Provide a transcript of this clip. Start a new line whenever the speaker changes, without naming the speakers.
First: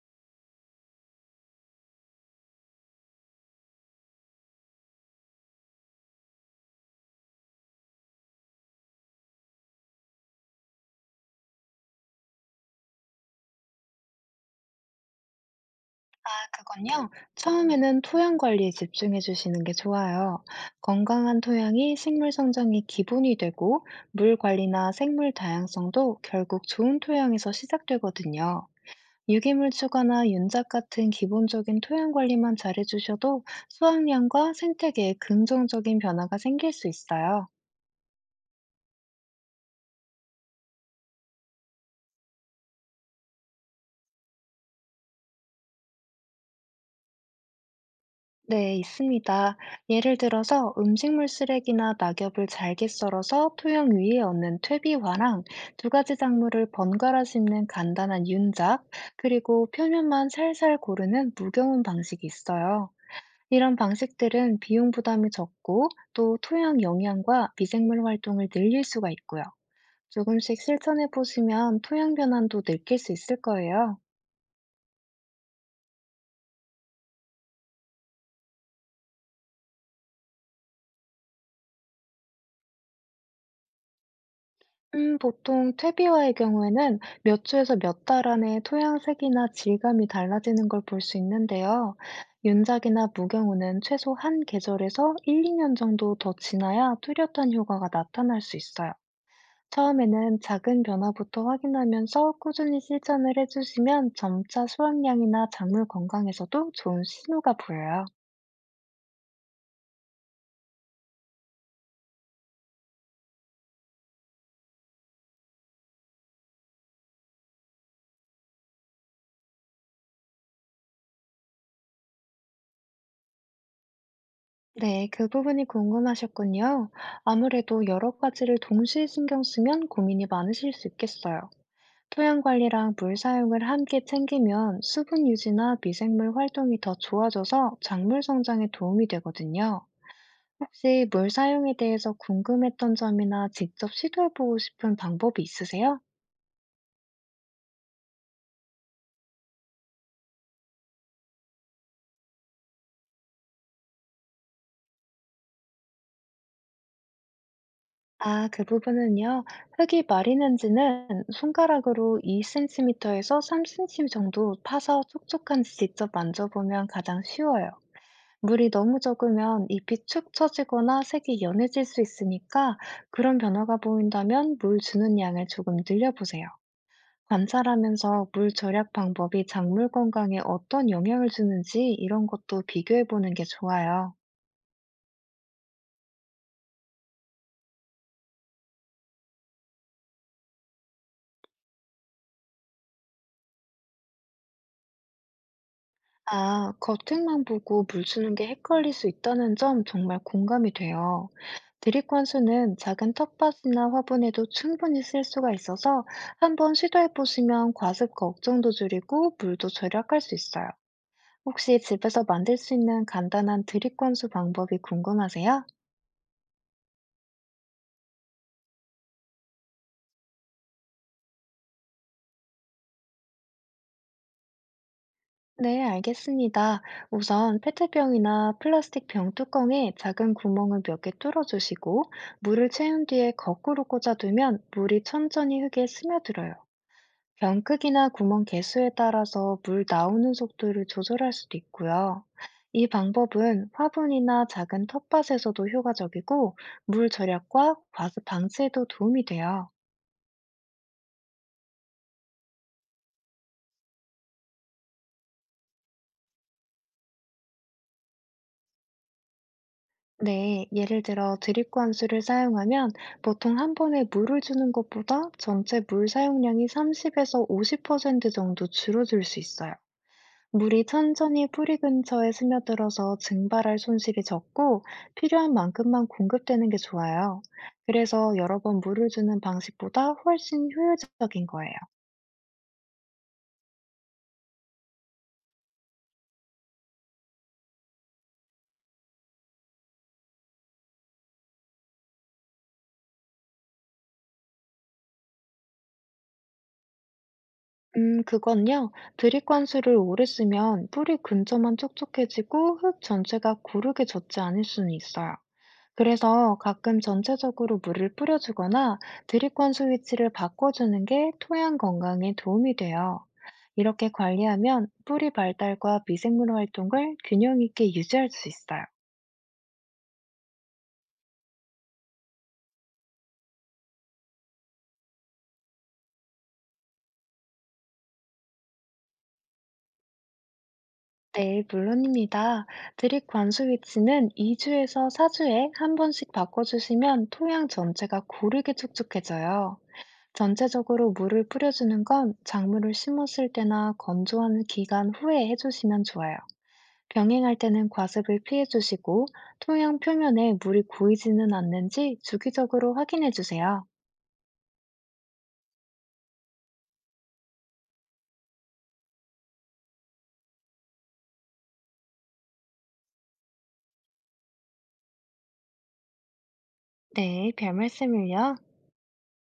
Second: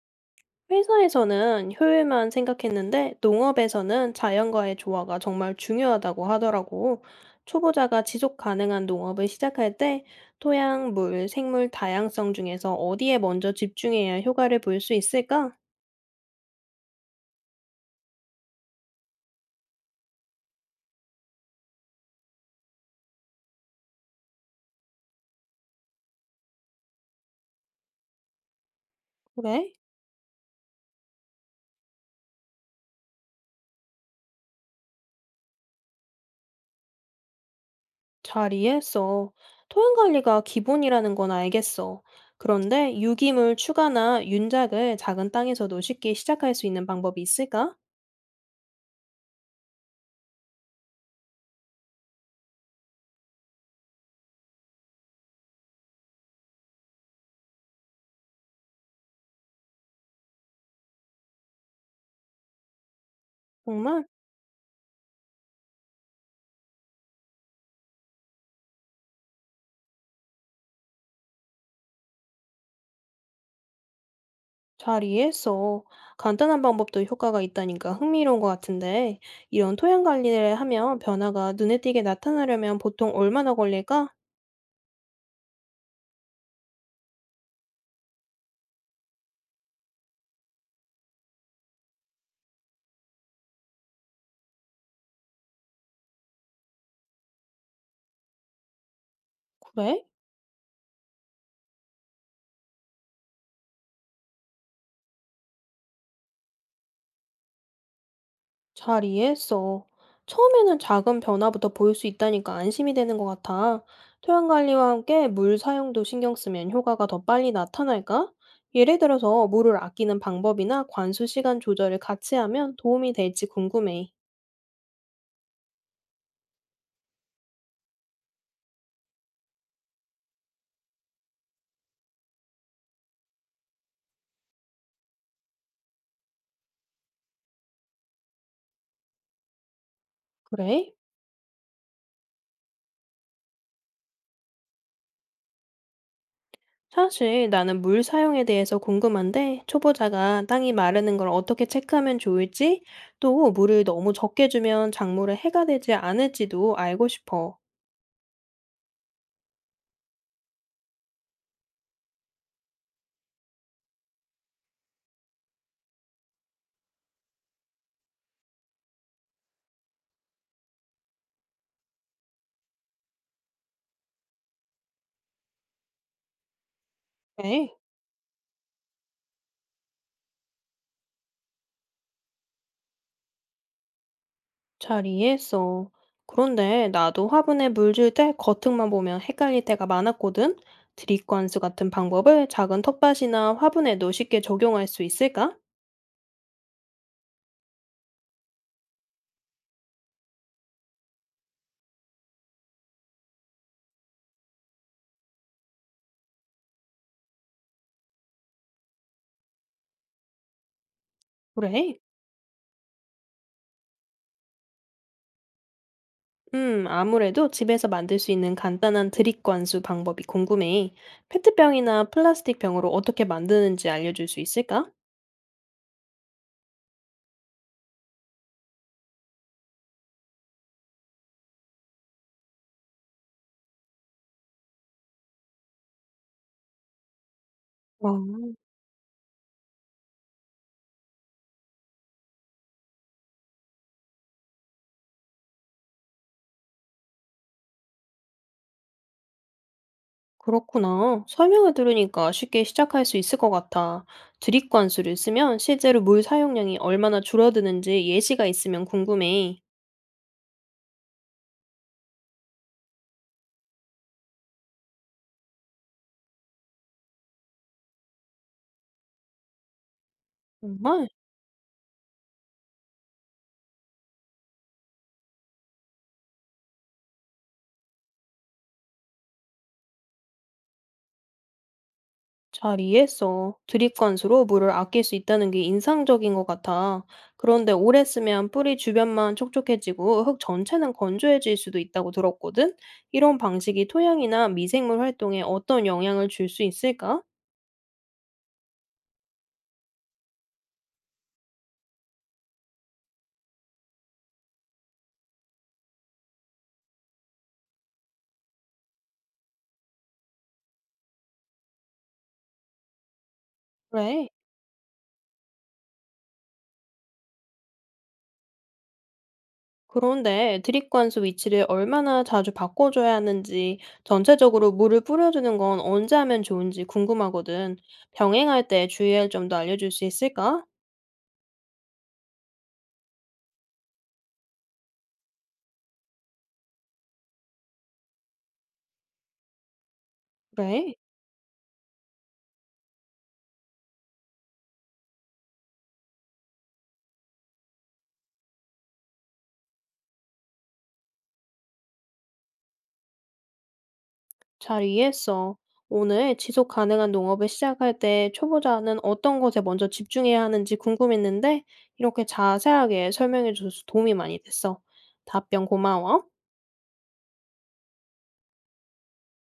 회사에서는 효율만 생각했는데 농업에서는 자연과의 조화가 정말 중요하다고 하더라고. 초보자가 지속 가능한 농업을 시작할 때 토양, 물, 생물 다양성 중에서 어디에 먼저 집중해야 효과를 볼 수 있을까?
아, 그건요. 처음에는 토양 관리에 집중해 주시는 게 좋아요. 건강한 토양이 식물 성장의 기본이 되고, 물 관리나 생물 다양성도 결국 좋은 토양에서 시작되거든요. 유기물
그래?
추가나 윤작 같은 기본적인 토양 관리만 잘해주셔도 수확량과 생태계에 긍정적인 변화가 생길 수 있어요.
잘 이해했어. 토양 관리가 기본이라는 건 알겠어. 그런데 유기물 추가나 윤작을 작은 땅에서도 쉽게 시작할 수 있는 방법이 있을까?
네, 있습니다. 예를 들어서 음식물 쓰레기나 낙엽을 잘게 썰어서 토양 위에 얹는 퇴비화랑 두 가지 작물을 번갈아 심는 간단한 윤작, 그리고 표면만 살살 고르는 무경운 방식이 있어요. 이런
정말?
방식들은 비용 부담이 적고 또 토양 영양과 미생물 활동을 늘릴 수가 있고요. 조금씩 실천해 보시면 토양 변환도 느낄 수 있을 거예요.
잘 이해했어. 간단한 방법도 효과가 있다니까 흥미로운 것 같은데, 이런 토양 관리를 하면 변화가 눈에 띄게 나타나려면 보통 얼마나 걸릴까?
보통 퇴비와의 경우에는 몇 주에서 몇 달 안에 토양색이나 질감이 달라지는 걸 볼 수 있는데요. 윤작이나 무경우는 최소 한 계절에서 1, 2년 정도 더 지나야 뚜렷한 효과가 나타날 수 있어요.
그래?
처음에는 작은 변화부터 확인하면서 꾸준히 실천을 해주시면 점차 수확량이나 작물 건강에서도 좋은 신호가 보여요.
잘 이해했어. 처음에는 작은 변화부터 보일 수 있다니까 안심이 되는 것 같아. 토양 관리와 함께 물 사용도 신경 쓰면 효과가 더 빨리 나타날까? 예를 들어서 물을 아끼는 방법이나 관수 시간 조절을 같이 하면 도움이 될지 궁금해.
네, 그 부분이 궁금하셨군요. 아무래도 여러 가지를 동시에 신경 쓰면 고민이 많으실 수 있겠어요. 토양 관리랑 물 사용을 함께 챙기면 수분 유지나 미생물 활동이 더 좋아져서 작물 성장에 도움이 되거든요.
그래?
혹시 물 사용에 대해서 궁금했던 점이나 직접 시도해보고 싶은 방법이 있으세요?
사실 나는 물 사용에 대해서 궁금한데 초보자가 땅이 마르는 걸 어떻게 체크하면 좋을지, 또 물을 너무 적게 주면 작물에 해가 되지 않을지도 알고 싶어.
아, 그 부분은요. 흙이 마리는지는 손가락으로 2cm에서 3cm 정도 파서 촉촉한지 직접 만져보면 가장 쉬워요. 물이 너무 적으면 잎이 축 처지거나 색이 연해질 수 있으니까 그런 변화가 보인다면 물 주는 양을 조금 늘려보세요.
네,
관찰하면서 물 절약 방법이 작물 건강에 어떤 영향을 주는지 이런 것도 비교해 보는 게 좋아요.
잘 이해했어. 그런데 나도 화분에 물 줄 때 겉흙만 보면 헷갈릴 때가 많았거든. 드립 관수 같은 방법을 작은 텃밭이나 화분에도 쉽게 적용할 수 있을까?
아, 겉흙만 보고 물 주는 게 헷갈릴 수 있다는 점 정말 공감이 돼요. 드립 관수는 작은 텃밭이나 화분에도 충분히 쓸 수가 있어서 한번 시도해 보시면 과습 걱정도 줄이고 물도 절약할 수 있어요. 혹시
그래.
집에서 만들 수 있는 간단한 드립 관수 방법이 궁금하세요?
아무래도 집에서 만들 수 있는 간단한 드립 관수 방법이 궁금해. 페트병이나 플라스틱 병으로 어떻게 만드는지 알려줄 수 있을까?
네, 알겠습니다. 우선 페트병이나 플라스틱 병 뚜껑에 작은 구멍을 몇 개 뚫어주시고, 물을 채운 뒤에 거꾸로 꽂아두면 물이 천천히 흙에 스며들어요. 병 크기나
아,
구멍 개수에 따라서 물 나오는 속도를 조절할 수도 있고요. 이 방법은 화분이나 작은 텃밭에서도 효과적이고, 물 절약과 과습 방치에도 도움이 돼요.
그렇구나. 설명을 들으니까 쉽게 시작할 수 있을 것 같아. 드립 관수를 쓰면 실제로 물 사용량이 얼마나 줄어드는지 예시가 있으면 궁금해.
네, 예를 들어 드립 관수를 사용하면 보통 한 번에 물을 주는 것보다 전체 물 사용량이 30에서 50% 정도 줄어들 수 있어요. 물이
정말?
천천히 뿌리 근처에 스며들어서 증발할 손실이 적고 필요한 만큼만 공급되는 게 좋아요. 그래서 여러 번 물을 주는 방식보다 훨씬 효율적인 거예요.
잘 이해했어. 드립 관수로 물을 아낄 수 있다는 게 인상적인 것 같아. 그런데 오래 쓰면 뿌리 주변만 촉촉해지고 흙 전체는 건조해질 수도 있다고 들었거든? 이런 방식이 토양이나 미생물 활동에 어떤 영향을 줄 수 있을까?
그건요. 드립 관수를 오래 쓰면 뿌리 근처만 촉촉해지고 흙 전체가 고르게 젖지 않을 수는 있어요. 그래서 가끔 전체적으로 물을 뿌려주거나 드립 관수 위치를 바꿔주는 게 토양 건강에 도움이 돼요. 이렇게
그래.
관리하면 뿌리 발달과 미생물 활동을 균형 있게 유지할 수 있어요.
그런데 드립 관수 위치를 얼마나 자주 바꿔줘야 하는지, 전체적으로 물을 뿌려주는 건 언제 하면 좋은지 궁금하거든. 병행할 때 주의할 점도 알려줄 수 있을까?
네, 물론입니다. 드립 관수 위치는 2주에서 4주에 한 번씩 바꿔주시면 토양 전체가 고르게 촉촉해져요.
그래.
전체적으로 물을 뿌려주는 건 작물을 심었을 때나 건조하는 기간 후에 해주시면 좋아요. 병행할 때는 과습을 피해주시고 토양 표면에 물이 고이지는 않는지 주기적으로 확인해주세요.
잘 이해했어. 오늘 지속 가능한 농업을 시작할 때 초보자는 어떤 것에 먼저 집중해야 하는지 궁금했는데, 이렇게 자세하게 설명해줘서 도움이 많이 됐어. 답변 고마워.
네, 별 말씀을요.